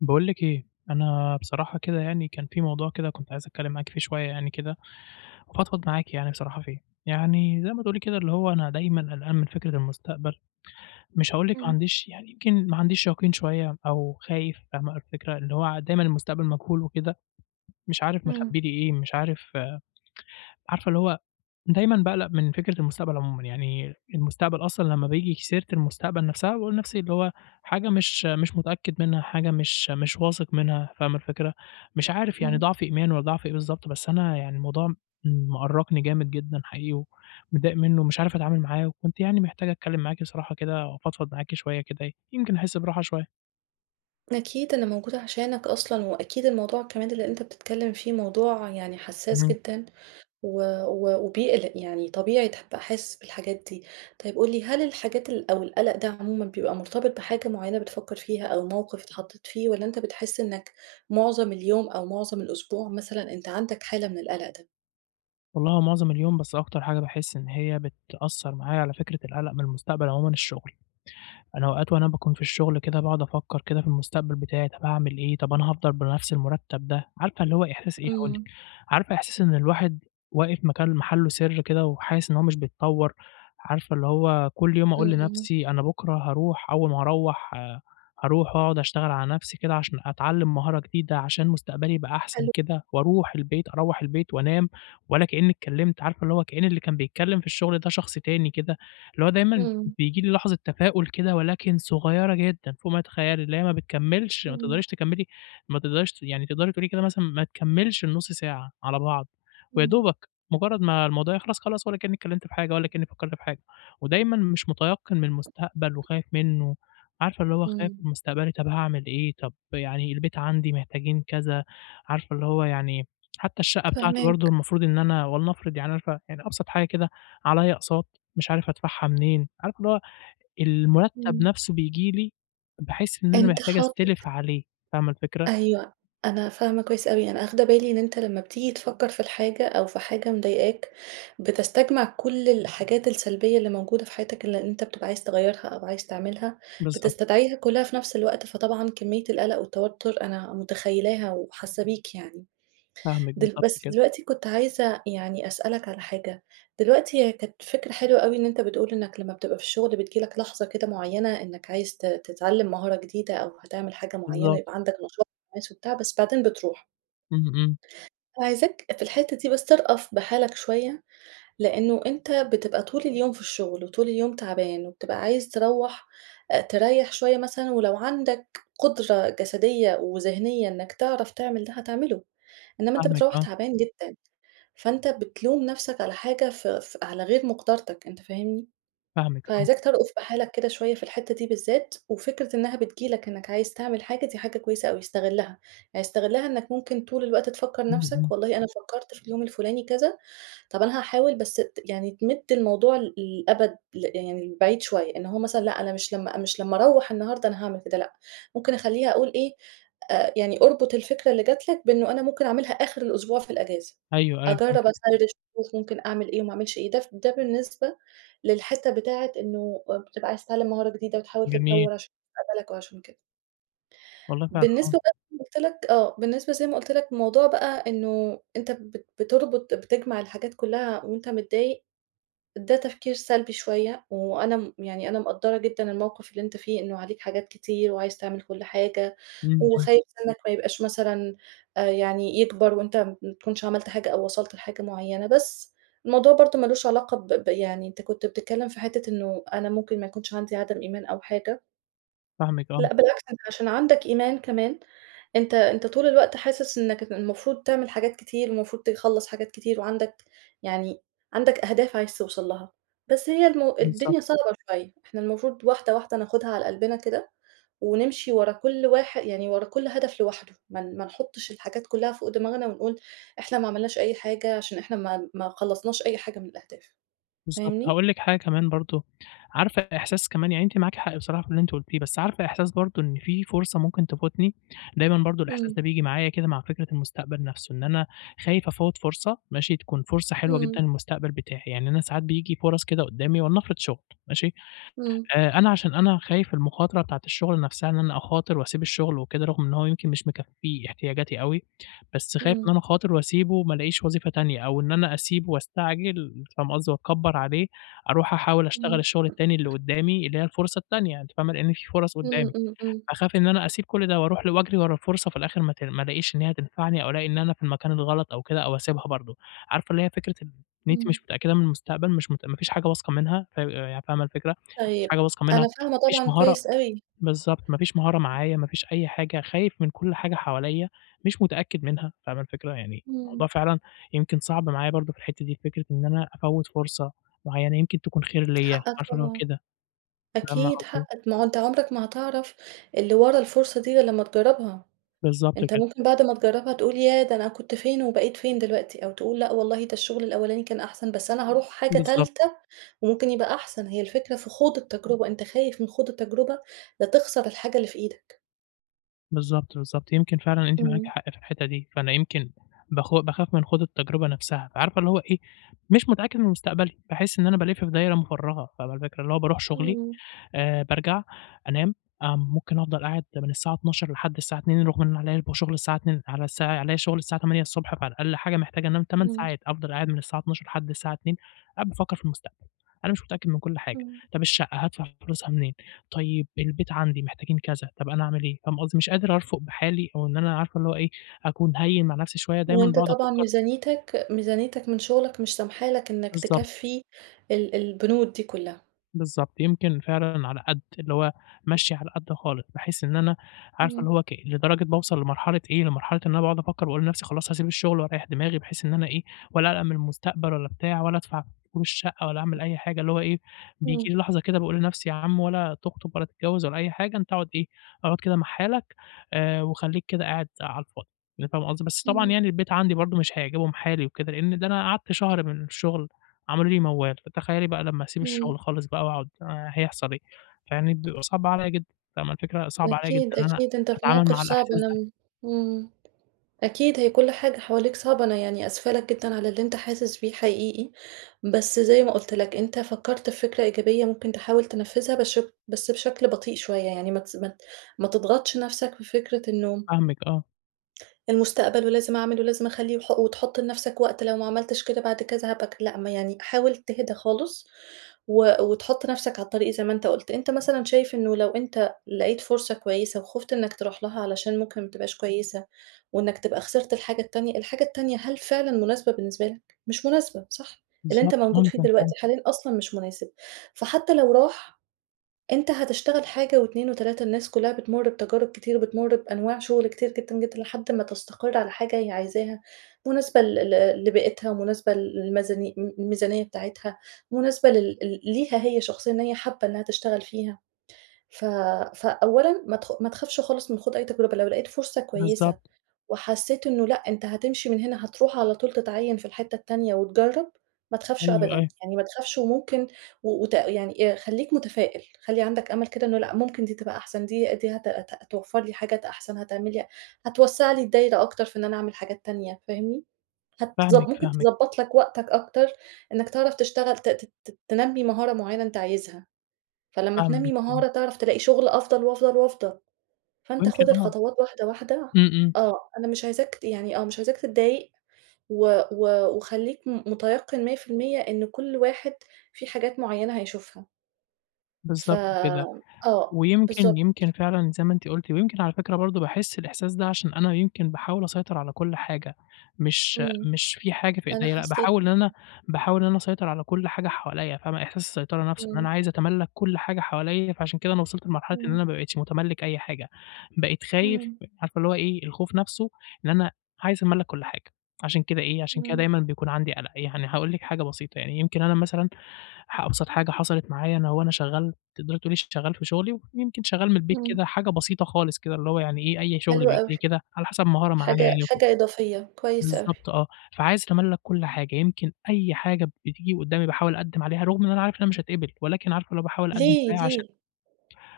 باقول لِك إيه، أنا بصراحة كده يعني كان في موضوع كده كنت عايز أتكلّم معاكِ فيه شوية يعني كده، وأفضفض معاكِ يعني بصراحة فيه. يعني زي ما تقولي كده اللي هو أنا دايمًا قلقان من فكرة المستقبل، مش هاقول لِك ما إمم، عنديش يعني يمكن ما عنديش يقين شوية أو خايف، فاهمة الفكرة؟ اللي هو دايمًا المستقبل مجهول وكده، مش عارف إمم، مخبّي لي إيه، مش عارف عارفة اللي هو دايمًا باقلق من فكرة المستقبل عمومًا، يعني المستقبل أصلًا لمّا بايجي سيرة المستقبل نفسها باقول لنفسي اللي هو حاجة مش متأكد منها، حاجة مش واثق منها، فاهمة الفكرة؟ مش عارف يعني إمم. ضعف إيمان والّا ضعف إيه بالضبط، بس أنا يعني الموضوع مأرّقني جامد جدًا حقيقي ومتضايق منه، مش عارف أتعامل معاه، وكنت يعني محتاج أتكلم معاكِ بصراحة كده وأفضفض معاكِ شوية كده يمكن أحس براحة شوية. أكيد أنا موجودة عشانك أصلًا، وأكيد الموضوع كمان اللي أنت بتتكلم فيه موضوع يعني حساس اهم. جدًا و و وبيقلق، يعني طبيعي تبقى حاسس بالحاجات دي. طيب قُل لي هل الحاجات أو القلق ده عمومًا بيبقى مرتبط بحاجة معينة بتفكّر فيها أو موقف اتحطيت فيه، والّا أنت بتحس إنك معظم اليوم أو معظم الأسبوع مثلًا أنت عندك حالة من القلق ده؟ والله هو معظم اليوم، بس أكتر حاجة باحس إن هي بتأثّر معايا على فكرة القلق من المستقبل عمومًا الشغل. أنا أوقات وأنا باكون في الشغل كده باقعد أفكّر كده في المستقبل بتاعي، طَب هاعمل إيه، طَب أنا هافضل بنفْس المرتّب ده، عارفة اللي هو إحساس إيه هاقول لِك، إمم، عارفة إحساس إن الواحد واقف مكان محله سِر كده وحاسس إن هو مش بيتطوّر، عارفة اللي هو كل يوم إمم، أقول إمم، لنفْسي أنا بُكرة هاروح أول ما هاروّح هاروح وأقعد أشتغل على نفْسي كده عشان أتعلّم مهارة جديدة عشان مستقبلي يبقى أحسن حلو. كده، وأروح البيت أروّح البيت وأنام ولا كإنّي اتكلّمت، عارفة اللي هو كإن اللي كان بيتكلّم في الشغل ده شخص تاني كده، اللي هو دايمًا إمم، بييجي لي لحظة تفاؤل كده ولكن صغيّرة جدًا فوق ما تتخيّلي، اللي هي ما بتكمّلش ما إمم، تقدريش تكمّلي ما تقدريش ت يعني تقدري تقولي كده مثلًا ما تكمّلش النُص ساعة على بعض، ويا إمم، دوبك مجرّد ما الموضوع يخلص خلاص ولا كإنِّك اتكلّمتِ في حاجة ولا كإنِّي فكّرتِ في حاجة، ودايمًا مش مُتيقِّن من المستقبل وخايف منّه، عارفة اللي هو خايف إمم، من مستقبلي طَب هاعمل إيه، طَب يعني البيت عندي محتاجين كذا، عارفة اللي هو يعني حتّى الشقة بتاعتي برضه فاهماك، المفروض إن أنا ولنفرض يعني عارفة يعني أبسط حاجة كده عليّا أقساط، مش عارف أدفعها منين، عارفة اللي هو المرتّب إمم. نَفْسه بييجي لي باحس إن أنا أنت محتاج حاطط أستلف عليه، فاهمة الفكرة؟ أيوه، أنا فاهمة كويس أوي، أنا آخدة بالي إن أنت لمّا بتيجي تفكّر في الحاجة أو في حاجة مضايقاك، بتستجمع كل الحاجات السلبية اللي موجودة في حياتك اللي أنت بتبقى عايز تغيّرها أو عايز تعملها، بالضبط، بتستدعيها كلّها في نفْس الوقت، فطبعًا كمية القلق والتوتر أنا متخيّلاها وحاسة بيك يعني. فاهمِك دل بالضبط بس كده، دلوقتي كنت عايزة يعني أسألك على حاجة، دلوقتي هي كانت فكرة حلوة أوي إن أنت بتقول إنك لمّا بتبقى في الشغل بتيجي لك لحظة كده معيّنة إنك عايز تتعلم مهارة جديدة أو هتعمل حاجة معيّنة بالضبط، يبقى عندك نشاط وحماس وبتاع، بس بعدين بتروح. إمم، إمم، عايزاك في الحتة دي بس ترأف بحالك شوية، لإنه أنت بتبقى طول اليوم في الشغل وطول اليوم تعبان وبتبقى عايز تروّح تريّح شوية مثلًا ولو عندك قدرة جسدية وذهنية إنك تعرف تعمل ده هتعمله، إنما أنت فاهمِك بتروّح آه، تعبان جدًا. فأنت بتلوم نَفْسك على حاجة ف ف على غير مقدرتك، أنت فاهمني؟ فاهمِك آه، فعايزاك ترأف بحالك كده شوية في الحتّة دي بالذات، وفكرة إنّها بتيجي لك إنّك عايز تعمل حاجة دي حاجة كويسة أوي، استغلّها، يعني استغلّها إنّك ممكن طول الوقت تفكّر إمم، إمم، نَفْسك والله أنا فكّرت في اليوم الفلاني كذا. طب أنا هاحاول بس ت يعني تمِد الموضوع ل للأبد ل يعني لبعيد شوية، إن هو مثلًا لأ أنا مش لمّا أروّح النهارده أنا هاعمل كده لأ، ممكن أخلّيها أقول إيه، يعني اربط الفكرة اللي جات لك بإنه أنا ممكن أعملها آخر الأسبوع في الأجازة، أيوه، أيوه أجرّب فهمتِك، أسرِّش وأشوف ممكن أعمل إيه وما أعملش إيه، ده بالنسبة للحتّة بتاعة إنه بتبقى عايز تتعلّم مهارة جديدة وتحاول جميل، تتطوّر عشان مستقبلك وعشان كده. والله فعلًا آه، بالنسبة بقى زي ما قُلت لك آه، بالنسبة زي ما قُلت لك الموضوع بقى إنه أنت بتربط بتجمع الحاجات كلّها وأنت متضايق، ده تفكير سلبي شوية، وأنا م يعني أنا مقدّرة جدًا الموقف اللي أنت فيه، إنه عليك حاجات كتير وعايز تعمل كل حاجة، إمم، إمم، وخايف سنّك ما يبقاش مثلًا يعني يكبر وأنت ما تكونش عملت حاجة أو وصلت لحاجة معيّنة، بس الموضوع برضه ما لوش علاقة ب يعني أنت كنت بتتكلّم في حتّة إنه أنا ممكن ما يكونش عندي عدم إيمان أو حاجة. فاهمِك آه، لأ بالعكس أنت عشان عندك إيمان كمان، أنت طول الوقت حاسس إنك المفروض تعمل حاجات كتير، والمفروض تخلّص حاجات كتير، وعندك يعني عندك أهداف عايز توصل لها، بس هي بالضبط. الدنيا صعبة شوية، إحنا المفروض واحدة واحدة ناخدها على قلبنا كده، ونمشي ورا كل واحد يعني ورا كل هدف لوحده، ما نحطش الحاجات كلها فوق دماغنا ونقول إحنا ما عملناش أي حاجة عشان إحنا ما خلصناش أي حاجة من الأهداف، بالضبط، فاهمني؟ هاقول لِك حاجة كمان برضه، عارفة إحساس كمان يعني أنتِ معاكِ حق بصراحة في اللي أنتِ قُلتيه، بس عارفة إحساس برضه إن في فرصة ممكن تفوتني، دايمًا برضه الإحساس إمم، ده بييجي معايا كده مع فكرة المستقبل نفسه، إن أنا خايف أفوّت فرصة ماشي، تكون فرصة حلوة جدًا إمم، للمستقبل بتاعي، يعني أنا ساعات بييجي فرص كده قدّامي ولنفرض شغل ماشي، إمم، أنا عشان أنا خايف المخاطرة بتاعة الشغل نفسها، إن أنا أخاطر وأسيب الشغل وكده، رغم إن هو يمكن مش مكفّي احتياجاتي أوي، بس خايف إن إمم، أنا أخاطر وأسيبه وما الاقيش وظيفة تانية، أو إن أنا أسيبه واستعجل فاهم قصدي، وأتكبّر عليه، أروح أحاول أشتغل إمم، الشغل التاني اللي قدّامي اللي هي الفرصة التانية، أنتِ فاهمة، لإن في فرص إمم، قدّامي. إمم، باخاف إن أنا أسيب كل ده وأروح وأجري ورا الفرصة في الآخر ما ألاقيش إن هي هتنفعني أو ألاقي إن أنا في المكان الغلط أو كده أو أسيبها برضه. عارفة اللي هي فكرة إن أنتِ إمم. مش متأكدة من المستقبل، مش مت ما فيش حاجة واثقة منها، يعني فاهمة الفكرة؟ ما فيش طيب، حاجة واثقة منها، أنا فاهمة ما فيش طبعًا مهارة كويس أوي. بالضبط، ما فيش مهارة معايا، ما فيش أي حاجة، خايف من كل حاجة حواليّا مش متأكد منها، فاهمة الفكرة؟ يعني الموضوع إمم. فعلًا يمكن صعب معايا برضه في الحتّة دي، فكرة إن أنا أفوّت فرصة معيّنة يمكن تكون خير ليّا، حقك عارفة اللي هو طبعًا، كده، فاهمة أكيد قصدي؟ حقك، ما هو أنت عمرك ما هتعرف اللي ورا الفرصة دي غير لمّا تجرّبها، بالضبط أنت كده، ممكن بعد ما تجرّبها تقول ياه! ده أنا كنت فين وبقيت فين دلوقتي، أو تقول لأ والله ده الشغل الأولاني كان أحسن، بس أنا هاروح حاجة بالضبط. تالتة وممكن يبقى أحسن، هي الفكرة في خوض التجربة، أنت خايف من خوض التجربة، لا تخسر الحاجة اللي في إيدك. بالضبط، بالضبط، يمكن فعلًا أنتِ معاكِ إمم، حق في الحتّة دي، فأنا يمكن باخاف من خوض التجربة نفْسها، فعارفة اللي هو إيه، مش متأكد من مستقبلي، باحس إن أنا بالِف في دايرة مفرّغة، فاهمة الفكرة؟ اللي هو باروح شغلي إمم، بارجع أنام، ممكن أفضل قاعد من الساعة 12:00 لحد الساعة 2:00 رغم إن عليّا بيبقى شغل الساعة 2:00 على الساعة عليّا شغل الساعة 8:00 ص فعلى الأقل حاجة محتاج أنام 8 إمم، ساعات، أفضل قاعد من الساعة 12:00 لحد الساعة 2:00 قاعد بافكّر في المستقبل، أنا مش متأكد من كل حاجة، إمم. طَب الشقة هادفع فلوسها منين، طيب البيت عندي محتاجين كذا، طَب أنا أعمل إيه، فاهم قصدي؟ مش قادر أرفُق بحالي أو إن أنا عارفة اللي هو إيه، أكون هيّن مع نفسي شوية، دايمًا وأنت باقعد طبعًا أفكّر ميزانيتك من شغلك مش سامحة لك إنك بالضبط. تكفّي البنود دي كلّها. بالضبط، يمكن فعلًا على قد، اللي هو ماشية على قد خالص، بحيث إن أنا عارفة إمم، اللي هو لدرجة باوصل لمرحلة إيه، لمرحلة إن أنا باقعد أفكّر وأقول لنفسي خلاص هاسيب الشغل وأريّح دماغي، بحيث إن أنا إيه، ولا أقلق من المستقبل ولا بتاع ولا أدفع فلوس شقة ولا أعمل أي حاجة، اللي هو إيه، بييجي إمم، لي لحظة كده باقول لنفسي يا عم ولا تخطب ولا تتجوّز ولا أي حاجة، أنت اقعد إيه، اقعد كده مع حالك وخلّيك كده قاعد على الفاضي، يعني فاهم قصدي؟ بس طبعًا إمم، يعني البيت عندي برضه مش هيعجبهم حالي وكده، لإن ده أنا قعدت شهر من الشغل عملوا لي موال، فتخيّلي بقى لمّا أسيب إمم. الشغل خالص بقى وأقعد هيحصل إيه؟ فيعني بيبقى صعب عليّا جدًا، فاهمة الفكرة؟ صعب عليّا جدًا أكيد، إن أنا أكيد أنت في أتعامل موقف مع صعب الإحساس أنا ده، م إمم، أكيد هي كل حاجة حواليك صعبة، أنا يعني آسفة لك جدًا على اللي أنت حاسس بيه حقيقي، بس زي ما قُلت لك أنت فكّرت في فكرة إيجابية ممكن تحاول تنفّذها بس بشكل بطيء شوية، يعني ما تس ما ت ما تضغطش نَفْسك في فكرة إنه فاهمِك آه، المستقبل ولازم أعمل ولازم أخلّيه وتحُط لنَفْسك وقت لو ما عملتش كده بعد كذا هابقى ك لأ، ما يعني حاول تهدى خالص وتحُط نَفْسك على الطريق زي ما أنت قُلت. أنت مثلًا شايف إنه لو أنت لقيت فرصة كويسة وخُفت إنّك تروح لها علشان ممكن ما تبقاش كويسة وإنّك تبقى خسرت الحاجة التانية، الحاجة التانية هل فعلًا مناسبة بالنسبة لك؟ مش مناسبة، صح؟ اللي بالضبط، أنت موجود فيه ممكن فعلًا، دلوقتي حاليًا أصلًا مش مناسب، فحتى لو راح أنت هتشتغل حاجة و2 و3، الناس كلّها بتمُر بتجارب كتير، بتمُر بأنواع شغل كتير جدًا، جدًا، لحد ما تستقر على حاجة هي عايزاها، مناسبة ل ل لبيئتها ومناسبة الميزانية بتاعتها، مناسبة لل ل ليها هي شخصيًا إن هي حابة إنها تشتغل فيها. ف فأولًا ما تخافش خالص من خوض أي تجربة، لو لقيت فرصة كويسة بالضبط، وحسيت إنه لأ، أنت هتمشي من هنا هتروح على طول تتعيّن في الحتّة التانية وتجرّب، ما تخافش أيوه، أبدًا، أيوه، يعني ما تخافش وممكن و وت يعني خلّيك متفائل، خلّي عندك أمل كده إنه لأ، ممكن دي تبقى أحسن، دي دي هت هت هتوفّر لي حاجات أحسن، هتعمل لي هتوسّع لي الدايرة أكتر في إن أنا أعمل حاجات تانية، فاهمني؟ فاهمِك، ممكن فاهمِك، تضبّط لك وقتك أكتر، إنّك تعرف تشتغل ت ت ت تنمّي مهارة معيّنة أنت عايزها، فلمّا فاهمِك، تنمّي فاهمِك، مهارة تعرف تلاقي شغل أفضل وأفضل وأفضل. فأنت ويمكن خُد آه، الخطوات واحدة، واحدة إمم، إمم، آه. أنا مش عايزاك ت يعني آه، مش عايزاك تتضايق و و وخلّيك مُتيقِّن 100% إن كل واحد في حاجات معيّنة هيشوفها. ف بالضبط كده. آه، ويمكن بالضبط. يمكن فعلًا زي ما أنتِ قُلتِ، ويمكن على فكرة برضه باحس الإحساس ده عشان أنا يمكن باحاول أسيطر على كل حاجة، مش إمم. مش في حاجة في أنا إيديّا، لأ حسّيت باحاول إن أنا باحاول إن أنا أسيطر على كل حاجة حواليّا، فاهمة، إحساس السيطرة نفْسه، إن أنا إمم. عايز أتملّك كل حاجة حواليّا، فعشان كده أنا وصلت لمرحلة إن إمم. أنا ما بقيتش متملّك أي حاجة، بقيت خايف إمم. عارفة اللي هو إيه، الخوف نفْسه إن أنا عايز أتملّك كل حاجة، عشان كده إيه، عشان كده إمم. دايمًا بيكون عندي قلق. يعني هاقول لِك حاجة بسيطة، يعني يمكن أنا مثلًا أبسط حاجة حصلت معايا أنا وأنا شغّال تقدري تقولي شغّال في شغلي، ويمكن شغّال من البيت إمم. كده حاجة بسيطة خالص كده، اللي هو يعني إيه، أي شغل حلو بييجي أوي. لي كده على حسب مهارة معايا حاجة يعني وكده. حاجة إضافية، كويس أوي. بالضبط آه، فعايز أتملّك كل حاجة، يمكن أي حاجة بتيجي قدّامي باحاول أقدّم عليها، رغم إن أنا عارف إن أنا مش هاتقبل، ولكن عارفة اللي هو باحاول أقدّم ليه، عليها عشان ليه،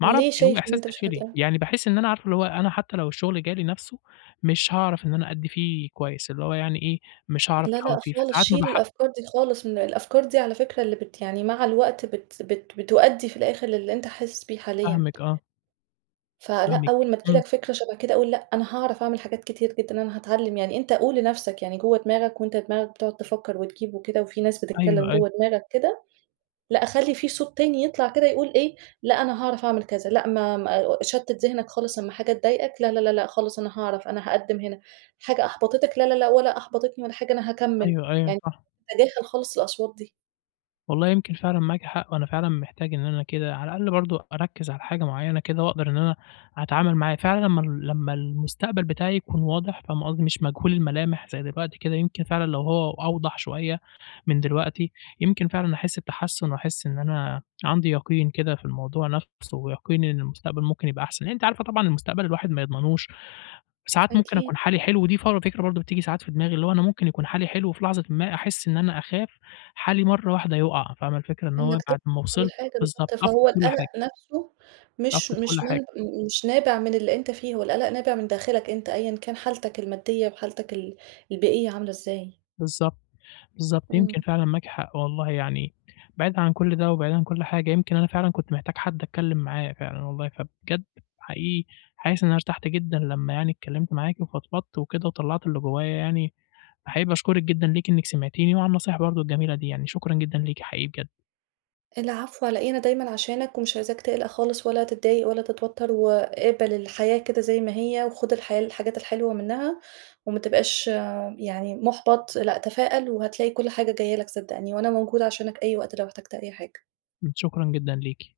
ما ليه أعرفش هو شايف إن إحساس أنت مش داخلي، هتتضايق؟ يعني باحس إن أنا عارفة اللي هو أنا حتى لو الشغل جالي نَفْسه مش هاعرف إن أنا أدّي فيه كويس، اللي هو يعني إيه، مش هاعرف لا، لأ أحاول فيه، خالص، فساعات ما شيلي باح الأفكار دي خالص من الأفكار دي على فكرة اللي بت يعني مع الوقت بت بت بتؤدّي في الآخر للي أنت حاسس بيه حاليًا، فاهمِك آه، فلأ فاهمِك، أول ما تيجي إمم، لك فكرة شبه كده قُل لأ أنا هاعرف أعمل حاجات كتير جدًا، أنا هاتعلّم يعني أنت قُل لنَفْسك يعني جوّه دماغك وأنت دماغك بتقعد تفكّر وتجيب وكده وفي ناس أيوه، بتتكلّم أيوه، جوّه دماغك كده لأ، أخلّي في صوت تاني يطلع كده يقول إيه، لأ أنا هاعرف أعمل كذا، لأ ما شتِّت ذهنك خالص أمّا حاجة تضايقك، لا، لا، لا، لأ خالص أنا هاعرف، أنا هاقدّم هنا، حاجة أحبطتك، لا، لا، لأ ولا أحبطتني ولا حاجة أنا هاكمّل، أيوه، أيوه يعني صح. تتجاهل خالص الأصوات دي. والله يمكن فعلًا معاكِ حق، وأنا فعلًا محتاج إن أنا كده على الأقل برضه أركّز على حاجة معيّنة كده وأقدر إن أنا أتعامل معاه، فعلًا لمّا لمّا المستقبل بتاعي يكون واضح فاهم قصدي، مش مجهول الملامح زي دلوقتي كده، يمكن فعلًا لو هو أوضح شوية من دلوقتي، يمكن فعلًا أحس بتحسُّن وأحس إن أنا عندي يقين كده في الموضوع نَفْسه، ويقين إن المستقبل ممكن يبقى أحسن، لإن أنتِ عارفة طبعًا المستقبل الواحد ما يضمنوش، ساعات ممكن أكون أكيد، حالي حلو، ودي فكرة برضه بتيجي ساعات في دماغي، اللي هو أنا ممكن يكون حالي حلو وفي لحظةٍ ما أحس إن أنا أخاف حالي مرّة واحدة يُقع، فاهمة الفكرة؟ إن هو إنّك تفهم بعد ما كل وصلت حاجة بالضبط، بالضبط، أفقد فهو كل القلق حاجة، نَفْسه مش أفقد كل مش حاجة، من مش نابع من اللي أنت فيه، هو القلق نابع من داخلك أنت أيًا كان حالتك المادية وحالتك البيئية عاملة إزاي. بالضبط، بالضبط، إمم. يمكن فعلًا معاكِ حق والله يعني، بعيدًا عن كل ده وبعيدًا عن كل حاجة، يمكن أنا فعلًا كنت محتاج حد أتكلم معاه فعلًا والله، فبجد حقيقي حاسس إن أنا ارتحت جدًا لمّا يعني اتكلمت معاكِ وفضفضت وكده وطلّعت اللي جوايا يعني، فحقيقي باشكرِك جدًا ليكِ إنِّك سمعتيني وعلى النصايح برضه الجميلة دي يعني، شكرًا جدًا ليكِ حقيقي بجد. العفو على إيه، أنا دايمًا عشانك ومش عايزاك تقلق خالص ولا تتضايق ولا تتوتر، وقابل الحياة كده زي ما هي وخُد الحياة الحاجات الحلوة منها، وما تبقاش يعني مُحبَط، لأ تفائل وهتلاقي كل حاجة جاية لك صدّقني، وأنا موجودة عشانك أي وقت لو احتجت أي حاجة. شكرًا جدًا ليكِ.